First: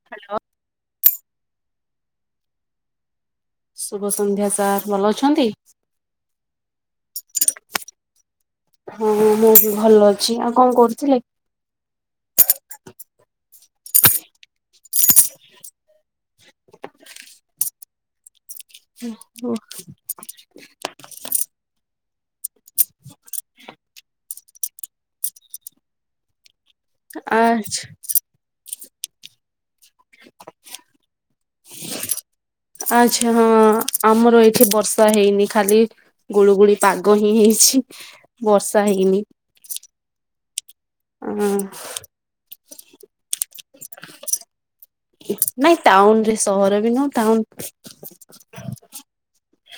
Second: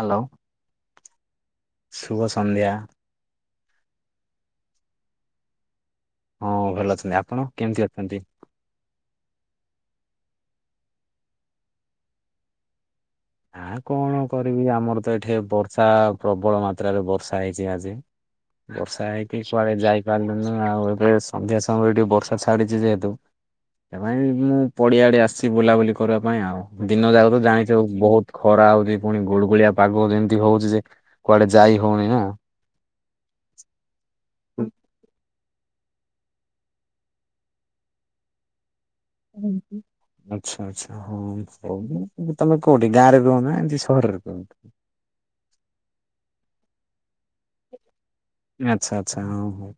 Hello ଶୁଭ ସନ୍ଧ୍ୟା। ଶୁଭ ସନ୍ଧ୍ୟା ସାର୍ ଭଲ ଅଛନ୍ତି? ହଁ ଭଲ ଅଛନ୍ତି ଆପଣ କେମିତି ଅଛନ୍ତି? ହଁ ମୁଁ ବି ଭଲ ଅଛି ଆଉ କଣ କରୁଥିଲେ? ଆଁ କଣ କରିବି ଆମର ତ ଏଠି ବର୍ଷା ପ୍ରବଳ ମାତ୍ରାରେ ବର୍ଷା ହେଇଛି ଆଜି ବର୍ଷା ହେଇକି କୁଆଡେ ଯାଇପାରିଲୁନୁ, ଆଉ ଏବେ ସନ୍ଧ୍ୟା ସମୟରେ ଟିକେ ବର୍ଷା ଛାଡିଛି ଯେହେତୁ ସେତ ପାଇଁ ମୁଁ ପଡିଆ ଆଡେ ଆସିଛି, ବୁଲାବୁଲି କରିବା ପାଇଁ ଆଉ ଦିନ ଯାକ ଆ ତ ଜାଣିଛ ବହୁତ ଖରା ହଉଚି ପୁଣି ଗୁଗୁଳିଆ ପାଗ ଯେମିତି ହଉଛି ଯେ କୁଆଡେ ଯାଇ ହଉନି ନା ଆଚ୍ଛା ହଁ ଆମର ଏଇଠି ବର୍ଷା ହେଇନି ଖାଲି ଗୁଳୁ ଗୁଳି ପାଗ ହିଁ ହେଇଛି ବର୍ଷା ହେଇନି। ଆଛା ଆଚ୍ଛା ହଁ ଅ ହଉ ହଉ ତମେ କୋଉଠି ଗାଁରେ ରୁହନ୍ତି ନା ଏମିତି ସହରରେ ରୁହନ୍ତି? ନାଇ ଟାଉନ୍ ରେ ସହର ବି ନୁହେଁ ଟାଉନ୍ ଆଚ୍ଛା ଆଚ୍ଛା, ହଉ ହଉ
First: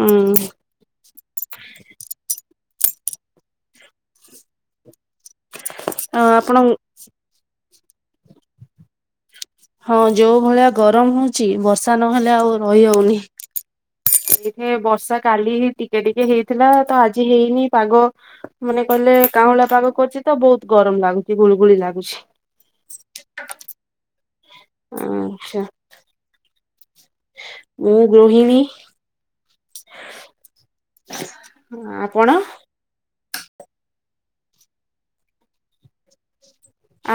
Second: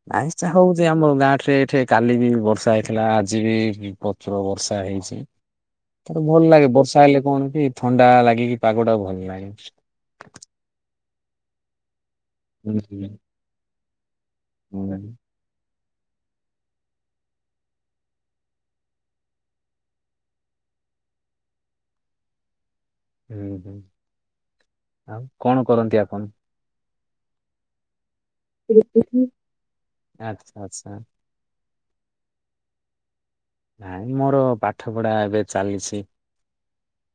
ଉଁ ଆଜିଟା ହଉଚି ଆମର ଗାଁ ଠାରେ ଏଠି କାଲି ବି ବର୍ଷା ହେଇଥିଲା ଆଜି ବି ପ୍ରଚୁର ବର୍ଷା ହେଇଛି ମତେ ଭଲ ଆପଣ ଲାଗେ ବର୍ଷା ହେଲେ କଣ କି ଥଣ୍ଡା ଲାଗିକି ପାଗଟା ଭଲ ଲାଗେ। ହଁ ଯୋଉ ଭଳିଆ ଗରମ ହଉଛି ବର୍ଷା ନହେଲେ ଆଉ ହୁଁ ରହି ହୁଁ ହଉନି ଏଇଠେ ହୁଁ ବର୍ଷା କାଲି ହି ଟିକେ ଟିକେ ହେଇଥିଲା ତ ଆଜି ହେଇନି ପାଗ ମାନେ କହିଲେ କାଁଳି ପାଗ କରୁଛି ତ ବହୁତ ଗରମ ଲାଗୁଚ ଗୁଳିଗୁଳି ଲାଗୁଛି। ହୁଁ ହୁଁ, ଆଉ ଆଚ୍ଛା। କଣ କରନ୍ତି ଆପଣ? ମୁଁ ଗୃହିଣୀ। ଆଚ୍ଛା ଆଚ୍ଛା। ଆପଣ? ନାଇଁ ମୋର ପାଠ ପଢା ଏବେ ଚାଲିଛି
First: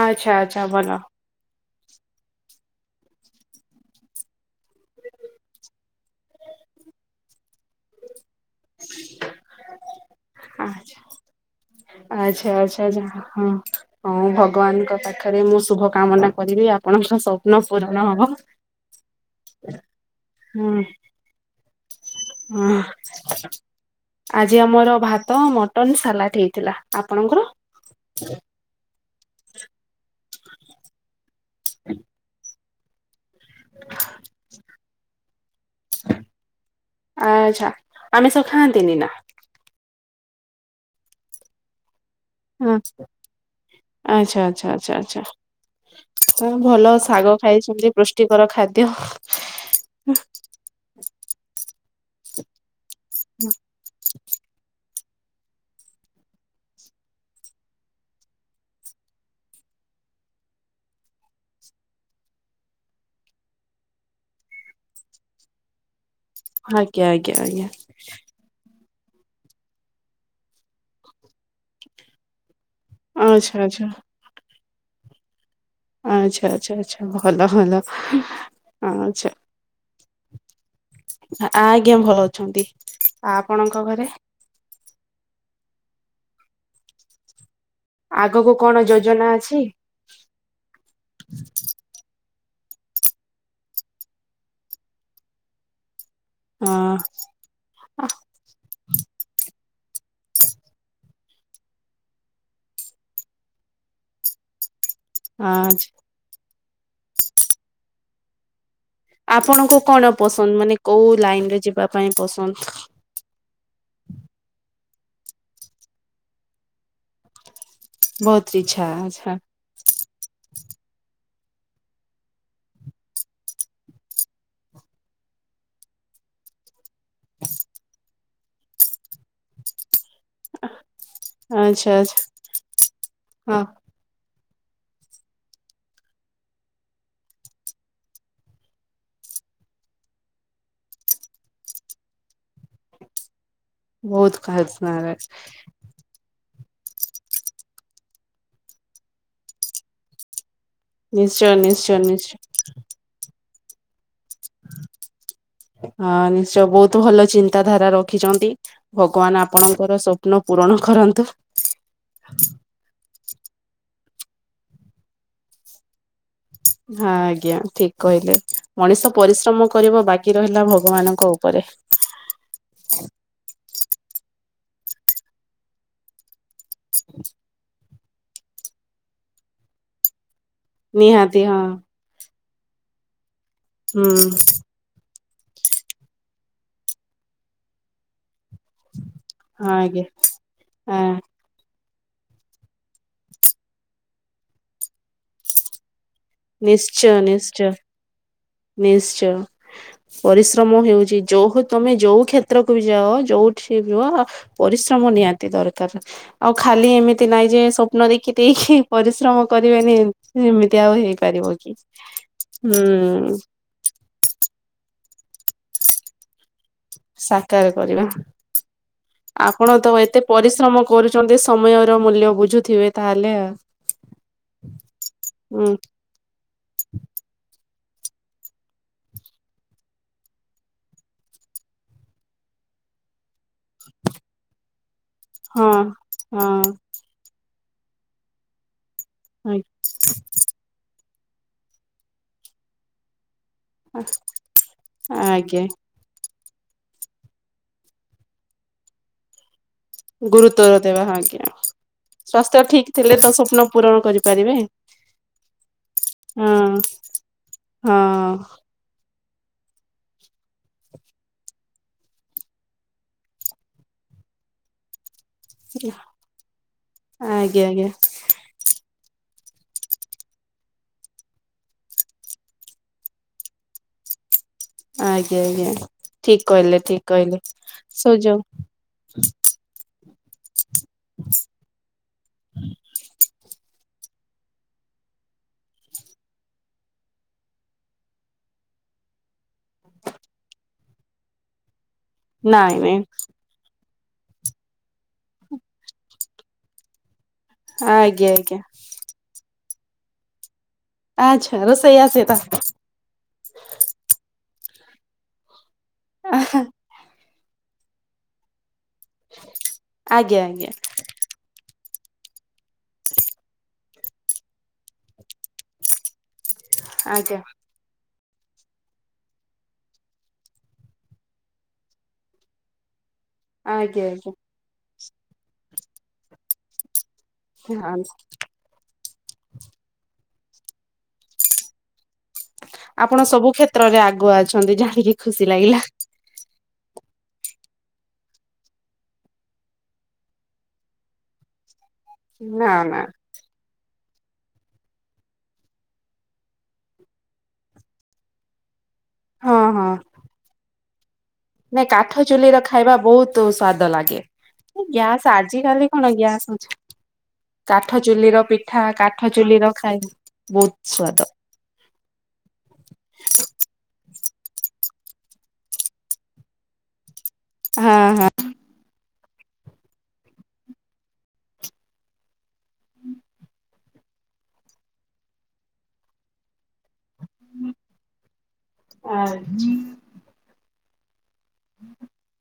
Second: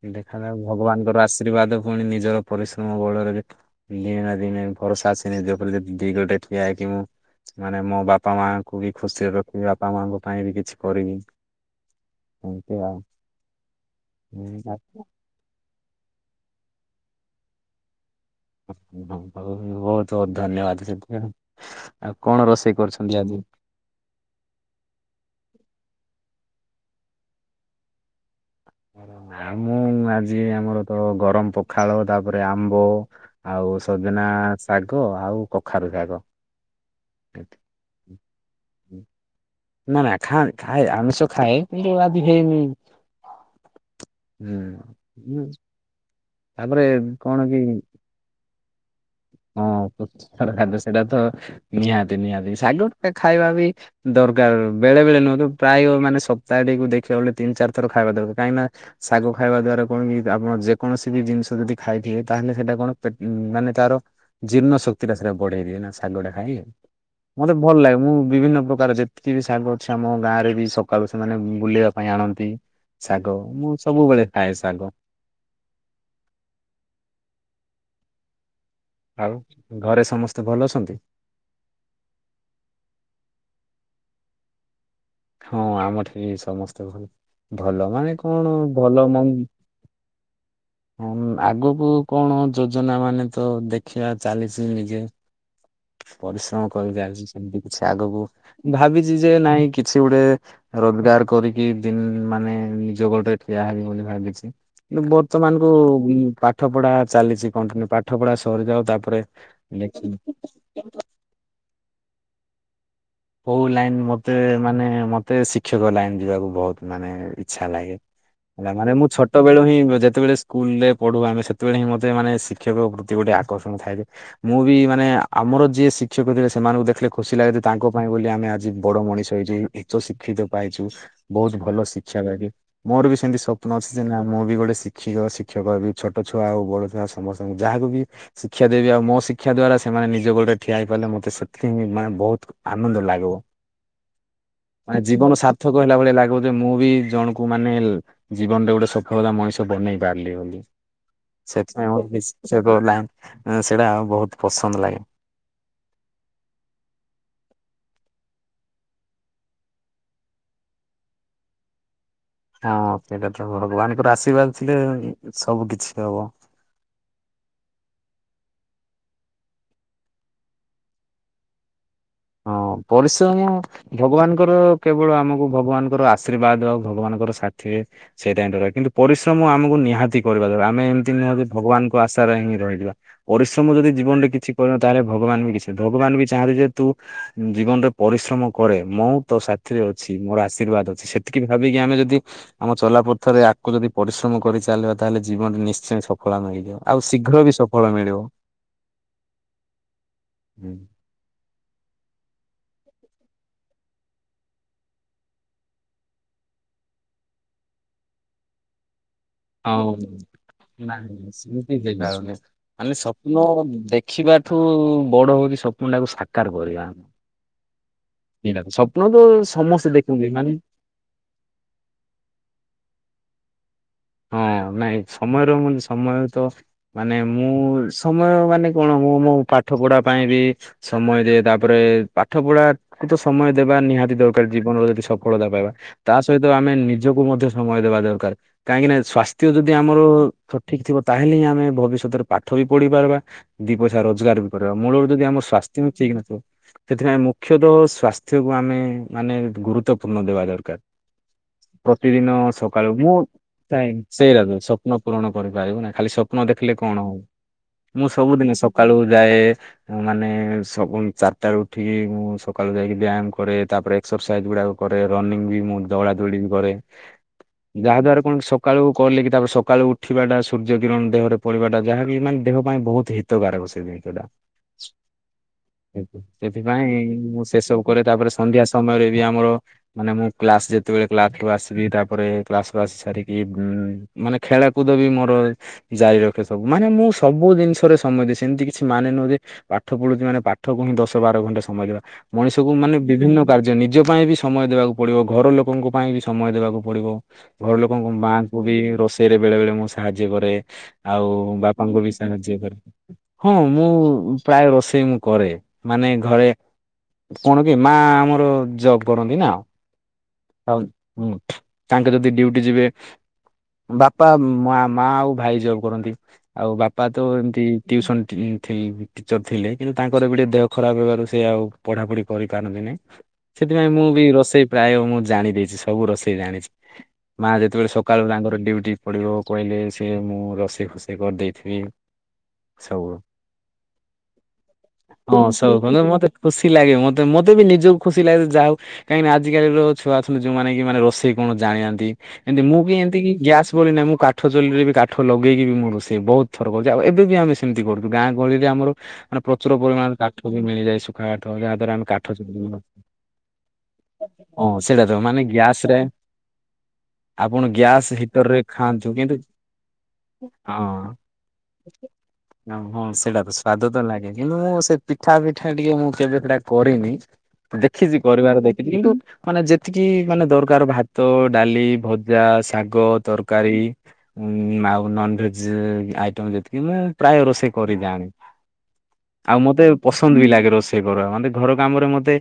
ଆଚ୍ଛା ଦେଖାଯାଉ ଆଚ୍ଛା ଭଲ ଭଗବାନଙ୍କର ଆଶୀର୍ବାଦ ପୁଣି ନିଜର ପରିଶ୍ରମ ବଳରେ ଦିନେ ନା ଦିନେ ଭରସା ଆସ ନିଜ ଉପରେଦ ଦି ଗୋଟେ ଠିଆ ହେଇକି ମୁଁ ମାନେ ମୋ ବାପା ମାଙ୍କୁ ବି ଖୁସିରେ ରଖିବି ବାପା ମାଙ୍କ ପାଇଁ ବି କିଛି କରିବି। ଆଛା ଏମିତି ଆଉ। ଆଛା ହ ହଁ ହୁଁ ହଁ, ଭଗବାନଙ୍କ ପାଖରେ ମୁଁ ଶୁଭ କାମନା କରିବି ଆପଣଙ୍କ ସ୍ୱପ୍ନ ପୂରଣ ହବ। ହ ବହୁତ ବହୁତ ହୁଁ ଧନ୍ୟବାଦ। ଆଉ କଣ ରୋଷେଇ ହଁ, କରୁଛନ୍ତି ଆଜି? ଆଜି ଆମର ଭାତ, ମଟନ, ସାଲାଟ ହେ ଥିଲା। ଆପଣଙ୍କର? ଆମଁ ଆଜି ଆମର ତ ଗରମ ପଖାଳ, ତାପରେ ଆମ୍ବ, ଆଉ ସଜନା ଶାଗ, ଆଉ କଖାରୁ ଶାଗ। ଆଚ୍ଛା ଆମେ ସବ ଖାଆନ୍ତିନି ନା? ନା ନା ଖା ଖାଏ ଆମିଷ ଖାଏ କିନ୍ତୁ ହେଇନି ହଁ ଆଚ୍ଛା ହୁଁ। ଆଚ୍ଛା ଆଛା ଆଛା। ହୁଁ ତ ତାପରେ ଭଲ ଶାଗ କଣ କି ଖାଇଛନ୍ତିଛନ୍ତି ପୃଷ୍ଟିକର ଖାଦ୍ୟ ହଁ ଖା ସେଟା ତ ନିହାତି ନିହାତି ଶାଗ ଟ ଖାଇବା ବି ଦରକାର। ବେଳେଵେଳେୁହଁ ପ୍ରାୟ ମାନେ ସପ୍ତାହକୁ ଦେଖିବାେଳେ ତିନି ଚାର ଥର ଖାଇବା ଦରକାର କାହିଁନା ଶାଗ ଖାଇବା ଦ୍ବରା କଣ କି ଆପଣ ଯେକୌଣ ବି ଜିନିଷ ଯଦି ଖାଇଥିବେ। ତାହେଲେ ସେଇଟା କଣ ମାନେ ତାର ଜୀର୍ଣ୍ଣ ଶକ୍ତିଟା ସେଟା ବଢେଇ ଦିଏ ନା। ସେ ଶାଗା ଖାଇ ଆଉ ଆଜ୍ଞା ଆଜ୍ଞା ମତେ ଆଜ୍ଞା ଭଲ ଲାଗେ ମୁଁ ବିଭିନ୍ନ ପ୍ରକାର ଯେ କି ବି ଶାଗ ଅଛି ଆମ ଗାଁ ରେ ବି ସକାଳୁ ସେମାନେ ବୁଲିବା ପାଇଁ ଆଣନ୍ତି। ଶାଗ ଆଚ୍ଛା ମୁଁ ସବୁବେଳେ ଖାଏ ଶାଗ। ଆଛା ଆଛା ଆଛା ଭଲ ଭଲ। ଆଉ ଘରେ ସମସ୍ତେ ଭଲ ଅଛନ୍ତି? ଆ ଆଜ୍ଞା ଭଲ ଅଛନ୍ତି। ଆ ଆପଣଙ୍କ ଘରେ? ହଁ ଆମଠି ବି ସମସ୍ତେ ଭଲ। ଭଲ ମାନେ କଣ ଆଗକୁ ଭଲ ମ ଯୋଜନା ଅଛି? ଆଗକୁ କଣ? ଯୋଜନା ମାନେ ତ ଦେଖିବା ଚାଲିଚି ନିଜେ ପରିଶ୍ରମ ହଁ କରିକି ଆଛି ସେମିତି କିଛି ଆଗକୁ ଭାବିଚି ଯେ ନାଇଁ କି କିଛି ଗୋଟେ ରୋଜଗାର କରିକି ଦିନ ମାନେ ନିଜ ଗୋଡରେ ଠିଆ ହେବି ବୋଲି ଭାବିଚି। ବର୍ତ୍ତମାନ କୁ ଆଛା ଉ ପାଠ ପଢା ଚାଲିଛି କଣ୍ଟିନ୍ୟୁ ପାଠ ପଢା ସରିଯାଉ। ତାପରେ ଆପଣଙ୍କୁ ଦେଖି କଣ ପସନ୍ଦ ମାନେ କୋଉ ଲାଇନ ରେ ଯିବା ପାଇଁ ପସନ୍ଦ। କୋଉ ଲାଇନ ମତେ ମାନେ ମତେ ଶିକ୍ଷକ ଲାଇନ ଯିବାକୁ ବହୁତ ମାନେ ଆଛା ଲାଗେ। ବହୁତ ହେଲା ଇଚ୍ଛା ମାନେ ମୁଁ ଆଛା ଛୋଟ ବଳୁ ହିଁ ଯେତେବେଳେ ସ୍କୁଲ ରେ ପଢୁ ଆମେ ସେତେବେଳେ ହିଁ ମୋତେ ମାନେ ଶିକ୍ଷକ ପ୍ରତି ଗୋଟେ ଆକର୍ଷଣ ଥାଏ। ମୁଁ ବି ମାନେ ମୋର ଯିଏ ଶିକ୍ଷକ ଥିଲେ ସେମାନଙ୍କୁ ଦେଖିଲେ ଖୁସି ଲାଗେ ତାଙ୍କ ପାଇଁ ବୋଲି ଆମେ ଆଜି ବଡ ମଣିଷ ହେଇ ଉଚ୍ଚ୍ ଶି ଶିକ୍ଷିତ ପାଇଚୁ ବହୁତ ଭଲ ଆଚ୍ଛା ଆଚ୍ଛା ଶିକ୍ଷା ପାଇି ମୋର ବି ସେମିତି ହଁ ସ୍ୱପ୍ନ ଅଛି। ଯେ ନା ମୁଁ ବି ଗୋଟେ ଶିକ୍ଷକ ଶିକ୍ଷକି ଛୋଟ ଛୁଆ ଆଉ ବଡ ଛୁଆ ସମସ୍ତଙ୍କୁ ଯାହାକୁ ବି ଶିକ୍ଷା ଦେବି ଆଉ ମୋ ଶିକ୍ଷା ଦ୍ଵାରା ସେମାନେ ନିଜ ଗୋଡରେ ଠିଆ ହେଇପାରଲେ ମତେ ସେଥିକି ହିଁ ମାନେ ବହୁତ ଆନନ୍ଦ ଲାଗିବ। ବହୁତ ଖାସ। ଜୀବନ ସାର୍ଥକ ହେଲା ଭଳିଆ ଲାଗ ମୁଁ ବି ଜଣକୁ ମାନେ ଜୀବନରେ ଗୋଟେ ସଫଳତା ମଣିଷ ବନେଇ ପାରିଲି ବୋଲି ନିଶ୍ଚୟ ସେଥିପାଇଁ ନିଶ୍ଚୟ ଆମର ନିଶ୍ଚୟ ସେଇଟା ବହୁତ ପସନ୍ଦ ଲାଗେ। ହଁ ନିଶ୍ଚୟ ବହୁତ ଭଲ ଚିନ୍ ଚିତା ଧାରା ରଖିଛନ୍ତି ଭଗବାନ ଆପଣଙ୍କର ସ୍ୱପ୍ନ ପୂରଣ କରନ୍ତୁ। ହଁ ସେଇଟା ତ ଭଗବାନଙ୍କର ଆଶୀର୍ବାଦ ଥିଲେ ସବୁ କିଛି ହବ। ହଁ ଆଜ୍ଞା ଠିକ କହିଲେ ମଣିଷ ପରିଶ୍ରମ କରିବ ବାକି ରହିଲା ଭଗବାନଙ୍କ ଉପରେ ହଁ ପରିଶ୍ରମ ଭଗବାନଙ୍କର କେବଳ ଆମକୁ ଭଗବାନଙ୍କର ଆଶୀର୍ବାଦ ଭଗବାନଙ୍କର ସାଥିରେ ସେଇଟାଇ ଦରକାର କିନ୍ତୁ ପରିଶ୍ରମ ଆମକୁ ନିହାତି କରିବା ଦରକାର ଆମେ ଏମିତି ନିହାତି ଭଗବାନଙ୍କ ଆଶାରେ ହିଁ। ରହିଯିବା ପରିଶ୍ରମ ଯଦି ହୁଁ ଜୀବନରେ କିଛି କରିନ ତାହେଲେ ଭଗବାନ ବି କିଛି ଭଗବାନ ବି ଚାହାଁନ୍ତି ଯେ ତୁ ଜୀବନରେ ପରିଶ୍ରମ କରେ ମୁଁ ତ ହଁ ସାଥିରେ ଆଜ୍ଞା ଅଛି ମୋର ଆଶୀର୍ବାଦ ଆ ଅଛି ସେତିକି ଭାବିକି ଆମେ ଯଦି ଆମ ଚଲାପଥରେ ଆଗକୁ ଯଦି ପରିଶ୍ରମ କରି ଚାଲିବା ତାହେଲେ ଜୀବନରେ ନିଶ୍ଚୟ। ସଫଳ ମିଳିଯିବ ଆଉ ନିଶ୍ଚୟ ଶୀଘ୍ର ବି ନିଶ୍ଚୟ ସଫଳ ମିଳିବ। ନିଶ୍ଚୟ ପରିଶ୍ରମ ହେଉଚି ଯୋଉ ହୁ ତମେ ଯୋଉ କ୍ଷେତ୍ରକୁ ବି ଯାଅ ଯୋଉଠି ରୁହ ପରିଶ୍ରମ ନିହାତି ଦରକାର ଆଉ ଖା ଖାଲି ଏମିତି ନାଇଁ ଯେ ସପ୍ନ ଦେଖି ଦେଇକି ପରିଶ୍ରମ କରିବେନି ଆଉ ଏମିତି ଆଉ ନାହିଁ ହେଇପାରିବ କି ସେମିତି ହୁଁ। ଦେଖିବା ଠୁ ବଡ ହୋଉଚି ସ୍ୱପନ ଟାକୁ ସାକାର କରିବା। ସାକାର କରିବା। ନିହାତି ସ୍ୱପ୍ନ ତ ଆପଣ ସମସ୍ତେ ତ ଏତେ ଦେଖନ୍ତି ମାନେ ପରିଶ୍ରମ କରୁଚନ୍ତି ସମୟର ମୂଲ୍ୟ ବୁଝୁଥିବେ ତାହେଲେ ଆଉ। ହଁ ନାଇଁ ସମୟର ହୁଁ ମ ସମୟ ତ ମାନେ ମୁଁ। ସମୟ ମାନେ କଣ ମୁଁ ମୋ ପାଠ ପଢା ପାଇଁ ବି ସମୟ ଦିଏ ତାପରେ ପାଠ ପଢା ତ ସମୟ ଦେବା ନିହାତି ଦରକାର ଜୀବନର ଯଦି ସ ସଫଳତା ହଁ ପାଇବା ତା ସହିତ ଆମେ ନିଜକୁ ମଧ୍ୟ ସମୟ ଦେବା ଦରକାର କାହିଁକି ନା ସ୍ଵାସ୍ଥ୍ୟ ହଁ ଯଦି ଆମର ସଠିକ୍ ଥିବ। ତାହେଲେ ହିଁ ଆମେ ଭବିଷ୍ୟତରେ ପାଠ ବି ପଢି ପାରବା ଦିଇ ପଇସା ରଜଗାର ବି କରିବା ମୂଳରେ ଯି ଆମର ଆଜ୍ଞା। ସ୍ବାସ୍ଥ୍ୟ ବି ଠିକ୍ ନଥିବ ସେଥିପାଇଁ ମୁଖ୍ୟତଃ ସ୍ଵାସ୍ଥ୍ୟକୁ ଆମେ ମାନେ ଗୁରୁତ ଗୁରୁପୂର୍ଣ୍ଣ ଦେବା ଗୁରୁତ୍ୱର ଦରକାର ଦେବା ଆଜ୍ଞା ପ୍ରତିଦିନ ସ୍ୱାସ୍ଥ୍ୟ ଠିକ ସକାଳୁ ମୁଁ ଥିଲେ ତ ସ୍ୱପ୍ନ ପୂରଣ ସେଇଟା କରିପାରିବେ। ସ୍ୱପ୍ନ ପୂରଣ କରିପାରିବୁ ନାଁ ଖାଲି ସ୍ୱପ୍ନ ହଁ ଦେଖିଲେ କଣ ହବ। ହଁ ମୁଁ ସବୁଦିନ ସକାଳୁ ଯାଏ ମାନେ ସବୁ ଚାରିଟା ବେଳେ ଉଠିକି ମୁଁ ସକାଳୁ ଯାଇକି ବ୍ୟାୟାମ କରେ ତାପରେ ଏଜ ଗୁା କରେ ରନିଙ୍ଗ ବି ମୁଁ ଦୌଳା ଦୋଳି ବି କରେ ଆଜ୍ଞା ଆଜ୍ଞା। ଯାହା ଦ୍ୱାରା ସକାଳୁ କଲେ କି ତାପରେ ସକାଳୁ ଉଠିବାଟା ସୂର୍ଯ୍ୟ କିରଣ ଦେହରେ ପଡ଼ିବାଟା ଯାହାକି ମାନେ ଦେହ ପାଇଁ ବହୁତ ହିତକାରକ। ସେ ଜିନିଷ ଟା। ଆଜ୍ଞା ଆଜ୍ଞା ଠିକ କହିଲେ ସେଥିପାଇଁ ଠିକ କହିଲେ। ମୁଁ ସେସବୁ କରେ ତାପରେ ସୁଯୋଗ ସନ୍ଧ୍ୟା ସମୟରେ ବି ଆମର ମାନେ ମୁଁ କ୍ଲାସ ଯେତେବେଳେ କ୍ଲାସୁ ଆସିବି ତାପରେ କ୍ଲାସୁ ଆସି ମାନେ ଖେଳକୁଦ ବି ମୋର ଜାରି ରଖେ ସବୁ ମାନେ ମୁଁ ସବୁ ଜିନିଷରେ ସେମିତି କିଛି ମାନେ ନୁହଁନ୍ତି ପାଠ ପଢୁଛି ମାନେ ପାଠ କ ହିଁ ଦଶ ବାର ଘଣ୍ଟା ସମୟ ଦେବା। ମଣିଷକୁ ନାଇଁ ମାନେ ନାଇଁ ବିଭିନ୍ନ କାର୍ଯ୍ୟ ନିତି ନିଜ ପାଇଁ ବି ସମୟ ଦେବାକୁ ପଡିବ ଘର ଲୋକଙ୍କ ପାଇଁ ବି ସମୟ ଦେବାକୁ ପଡିବ। ଘର ଲୋକଙ୍କ ଆଜ୍ଞା ଆଜ୍ଞା ମାଆଙ୍କୁ ବି ରୋଷେଇରେ ବେଳେବେଳେ ମୁଁ ସାହାଯ୍ୟ କରେ। ଆଉ ଆଚ୍ଛା ରୋଷେଇ ବାପାଙ୍କୁ ବି ଆସେ ତ ସାହାଯ୍ୟ କରେ ହଁ ମୁଁ ପ୍ରାୟ ରୋଷେଇ ମୁଁ କରେ ମାନେ ଘରେ କଣ କି ମା ଆମର ଜ କରନ୍ତି ନା ଆଜ୍ଞା ଆଜ୍ଞା ତାଙ୍କ ଯଦି ଡୁ ଯିବେ ବାପା ମା ମା ଆଉ ଭାଇ ଜବ୍ କରନ୍ତି। ଆଉ ବାପା ତ ଆଜ୍ଞା ଏମିତି ଟ୍ୟଉସନ ଟିଚର ଥିଲେ କିନ୍ତୁ ତାଙ୍କର ବି ଟେ ଦେହ ଖରାପ ହେବାରୁ ସେ ଆଉ ପଢାପଢି କରିପାରନ୍ତି ନାହିଁ। ସେଥିପାଇଁ ମୁଁ ଆଜ୍ଞା ବି ଆଜ୍ଞା ରୋଷେଇ ପ୍ରାୟ ମୁଁ ଜାଣି ଦେଇେଇଛି ସବୁ ରୋଷେଇ ଜାଣିଛି। ମା ଯେତେବେଳେ ସକାଳୁ ତାଙ୍କର ଡ୍ୟୁଟି ପଡିବ କହିଲେ ସେ ମୁଁ ରଷେଇ ଖୁସେଇ କରିଦେଇଥିବି ସବୁ ଆପଣ କ୍ଷେତ୍ରରେ ଆଗୁଆ ଅଛନ୍ତି ଜାଣିକି ହଁ ଖୁସି ସବୁ ଲାଗିଲା ମତେ ଖୁସି ଲାଗେ ମତେ ତ ମତେ ବି ନିଜକୁ ଖୁସି ଲାଗେ ଯେ ହଉ କାହିଁକି ଆଜିିକାଲି ର ଛୁଆ ଅଛନ୍ତି ଯୋଉମାନେ କି ମାନେ ରୋଷେଇ କଣ ଜାଣିନାହାନ୍ତି। ଏମତି ନା ମୁଁ ବି ନା ଏମିତି କି ଗ୍ୟାସ ବୋଲି ନା ମୁଁ କାଠ ଚଲଲିରେ ବି କାଠ ଲଗେଇକି ମୁଁ ରୋଷେଇ ବହୁତ ଥର କରୁଚି ଆଉ ଏବେ ବି ଆମେ ସେମିତି କରୁ ଗାଁ ଗହଳିରେ ଆମର ମାନେ ପ୍ରଚୁର ପରିମାଣରେ କାଠ ବି ମିଳିଯାଏ। ଶୁଖା କାଠ ଯାହା ନା ଦ୍ଵାରା ଆମେ କାଠ ଚୁଲି ର ବି ଖାଇବା ବହୁତ ସ୍ଵାଦ ଲାଗେ। ହଁ ସେଇଟା ତ ଗ୍ୟାସ ମାନେ ଆଜି ଗ୍ୟାସ କାଲି ରେ କଣ ଗ୍ୟାସ ଅଛି ଆପଣ କାଠ ଗ୍ୟାସ୍ ଚୁଲି ହିଟର ର ରେ ପିଠା ଖାଆନ୍ତୁ କାଠ କିନ୍ତୁ ଚୁଲିର ଖାଇ ବହୁତ ହଁ। ସ୍ଵାଦ। ହଁ ସେଟା ତ ସ୍ଵଦ ତ ଲାଗେ କିନ୍ତୁ ମୁଁ ସେ ପିଠା ପିଠା ଟିକେ ମୁଁ କେବେ ସେଟା କରିନି ହଁ ଦେଖିଚି ହଁ କରିବାର ଦେଖିଚି କିନ୍ତୁ ମାନେ ଯେତିକି ମାନେ ଦରକାର ଭାତ ଡାଲି ଭଜା ଶାଗ ତରକାରୀ ଆଉ ନନଭେଜ ଆଇଟମ୍ ସେତିକି ମୁଁ ପ୍ରାୟ ରୋଷେଇ କରି ଜାନେ ଆଉ ମତେ ପସନ୍ଦ ବି ଲାଗେ ରୋଷେଇ କରିବା ମାନେ ଘର କାମ ରେ ମତେ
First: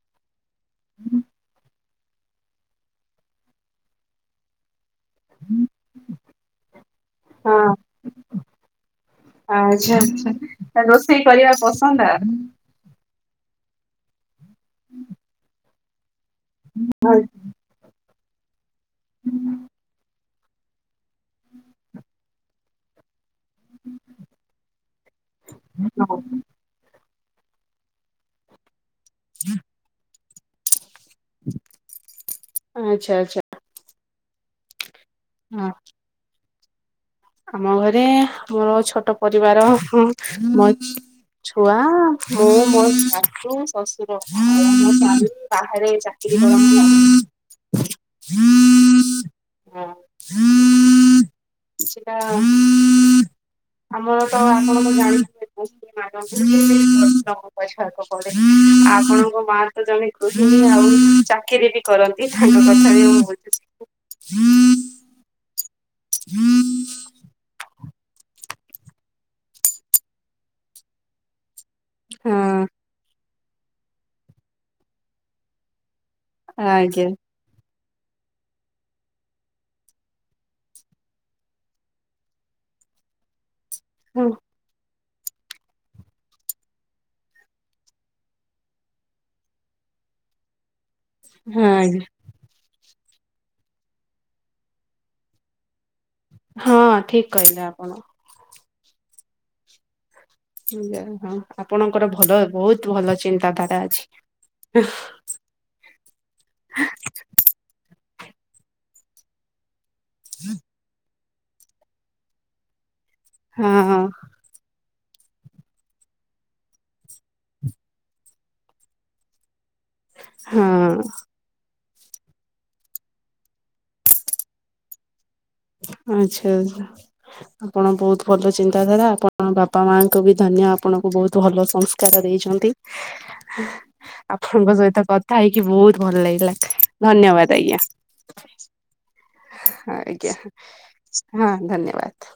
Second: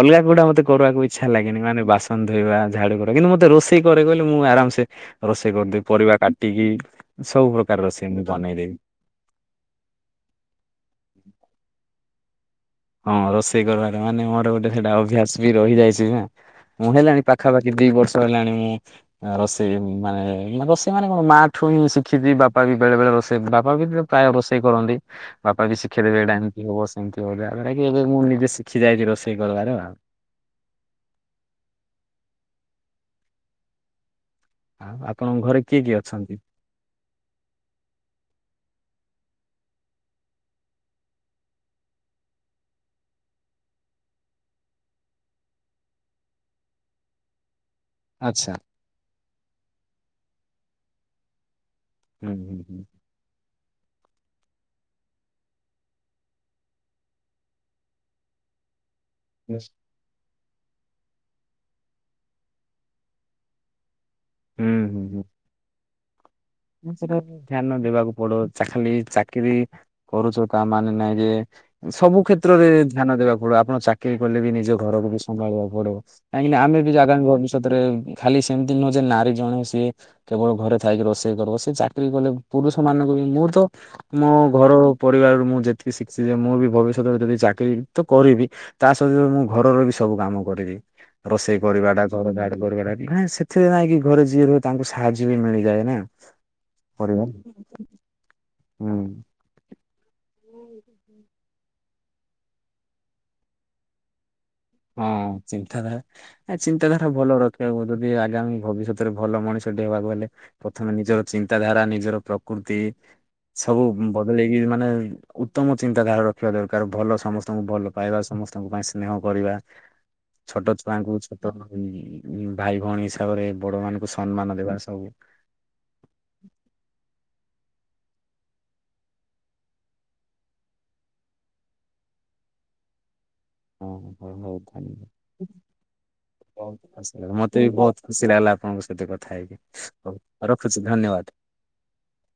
ଅଲଗା ଗୁଡା ମତେ କରିବାକୁ ଇଚ୍ଛା ଲାଗେନି ମାନେ ବାସନ ଧୋଇବା ଝାଡୁ କିନ୍ତୁ ମତେ ରୋଷେଇ କରେ କହିଲେ ମୁଁ ଆରାମ ସେ ରୋଷେଇ କରିଦେବି ପରିବା କାଟିକି ସବୁ ହଁ ପ୍ରକାର ରୋଷେଇ ମୁଁ ବନେଇଦେବି। ଆଚ୍ଛା ଆଛା ରୋଷେଇ କରିବା ପସନ୍ଦ ଆଉ। ହଁ ରୋଷେଇ କରିବାର ମାନେ ମୋର ଗୋଟେ ସେଇଟା ଅଭ୍ୟାସ ବି ରହିଯାଇଛି ନା। ମୁଁ ହେଲାଣି ପାଖାପାଖି ଦି ବର୍ଷ ହେଲାଣି ମୁଁ ରୋଷେଇ ମାନେ ରସେଇ ମାନ କଣ ମା ଠୁ ହଁ ଶିଖିଛି ବାପ ବି ବେଳେବେଳେ ରୋଷ ସେ ବାପା ବି ପ୍ରାୟ ରୋଷେଇ କରନ୍ତି ବାପା ବି ଶିଖେଇ ଦେବେ ଏଇଟା ଏମିତି ହବ ସେମିତି ହବ। [unintelligible] କି ଏବେ ମୁଁ ନିଜେ ଶିଖି ଯାାଇଚି ରୋଷେଇ କରିବାର। ଆଛା ଅଛା। ଆଉ ଆପଣଙ୍କ ଘରେ କିଏ କିଏ ଅଛନ୍ତି? ଆମ ଘରେ ମୋର ଛୋଟ ପରିବାର ଛୁଆ ମୁଁ ମୋ ସାଶୁ ଶଶୁର [unintelligible] ବାହାରେ ଚାକି [unintelligible] ଆଚ୍ଛା। [inaudible] ହୁଁ ହୁଁ ହୁଁ। ଆମର ତ ଆପଣ ତ ଜାଣିଥିବେ। [unintelligible] [inaudible] ଆପଣଙ୍କ ମା ହୁଁ ତ ଜଣେ ଗୃହିଣୀ ଆଉ ଚାକିରି ବି କରନ୍ତି ତାଙ୍କ କଥା ବି ମୁଁ ବୁଝୁଚି। [inaudible] ହୁଁ ହୁଁ ହୁଁ। [inaudible] ସେଟା ଧ୍ୟାନ ଦେବାକୁ ପଡ଼ ଚା ଖାଲି ଚାକିରି କରୁଚ ତା ମାନେ ନାଇଁ ଯେ ସବୁ କ୍ଷେତ୍ରରେ ଧ୍ୟାନ ଦେବାକୁ ପଡିବ ଆପଣ ଚାକିରି କଲେ ବି ନିଜ ଘରକୁ ବି ସମ୍ଭାଳିବାକୁ ପଡିବ। କାହିଁକିନା ଆମେ ବି ଆଜ୍ଞା। ଜାଗା ଭବିଷ୍ୟତରେ ଖାଲି ସେମିତି ନୁହଁ ଯେ ନାରୀ ଜଣେ ସିଏ କେବଳ ଘରେ ଥାଇକି ରୋଷେ ଚାକିରୀ କରିବ ସେ ଚାକିରୀ କଲେ ପୁରୁଷ ମାନଙ୍କୁ ବି ମୁଁ ତ ହଁ ମୋ ଘର ପରିବାରରୁ ମୁଁ ଯେତିକି ଶିଖଚି ଯେ ମୁଁ ବି ଭବିଷ୍ୟତରେ ଯଦି ଚାକିରି ତ କରିବି ତା ସହିତ ମୁଁ ଘରର ବି ସବୁ କାମ କରିବି ରୋଷେଇ ହଁ କରିବା ଆଜ୍ଞା। ଟା ଘର କା [unintelligible] ସେଥିରେ ନାଇଁକି ଘରେ ଯିଏ ରୁହେ ତାଙ୍କୁ ସାହାଯ୍ୟ ବି ମିଳିଯାଏ ନା। ହଁ କରିବା। ଠିକ କହିଲେ ଆପଣ। ହୁଁ। ଆଜ୍ଞା ହଁ ଆପଣଙ୍କର ଭଲ ବୋହୁତ ଭଲ ଚିନ୍ତାଧାରା ଅଛି। ହଁ ଚିନ୍ତାଧାରା। ଆ ଚିନ୍ତାଧାରା ଭଲ ରଖିବାକୁ ଯଦି ଆଗାମୀ ଭବିଷ୍ୟତରେ ଭଲ ମଣିଷଟିଏ ହବାକୁ ହେଲେ ପ୍ରଥମେ ନିଜ ଚିନ୍ତାଧାରା ନିଜର ପ୍ରକୃତି ସବୁ ହଁ ବଦଳେଇକି ମାନେ ଉତ୍ତମ ଚିନ୍ତାଧାରା ରଖିବା ଦରକାର ଭଲ ସମସ୍ତଙ୍କୁ ଭଲ ପାଇବା ସମସ୍ତଙ୍କ ପାଇଁ ସ୍ନେହ କରିବା ଛୋଟୋ ହଁ ଛୁଆଙ୍କୁ ଛୋଟୋ ଉଁ ଉଁ ଭାଇ ଭଉଣୀ ହିସାବରେ ବଡ ମାନଙ୍କୁ ସମ୍ମାନ ଦେବା ସବୁ। [inaudible] ଆଚ୍ଛା ଆଚ୍ଛା ଆପଣ ବୋହୁତ ଭଲ ଚିନ୍ତାଧାରା ଆପଣ ବାପା ମାଆଙ୍କୁ ବି ଧନ୍ୟ ଆପଣ ବହୁତ ଭଲ ସଂସ୍କାର ଦେଇଛନ୍ତି। ହଁ ହଉ ହଉ ଆପଣଙ୍କ ଧନ୍ୟବାଦ ସହିତ କଥା ହେଇକି ବୋହୁତ ଭଲ ଲାଗିଲା ଧନ୍ୟବାଦ ଆଜ୍ଞା। ବା ଆପଣଙ୍କ ସହିତ କଥା ହେଇକି ବି ଆଜ୍ଞା ହୋଉ ରଖି ହଁ ଧନ୍ୟବାଦ।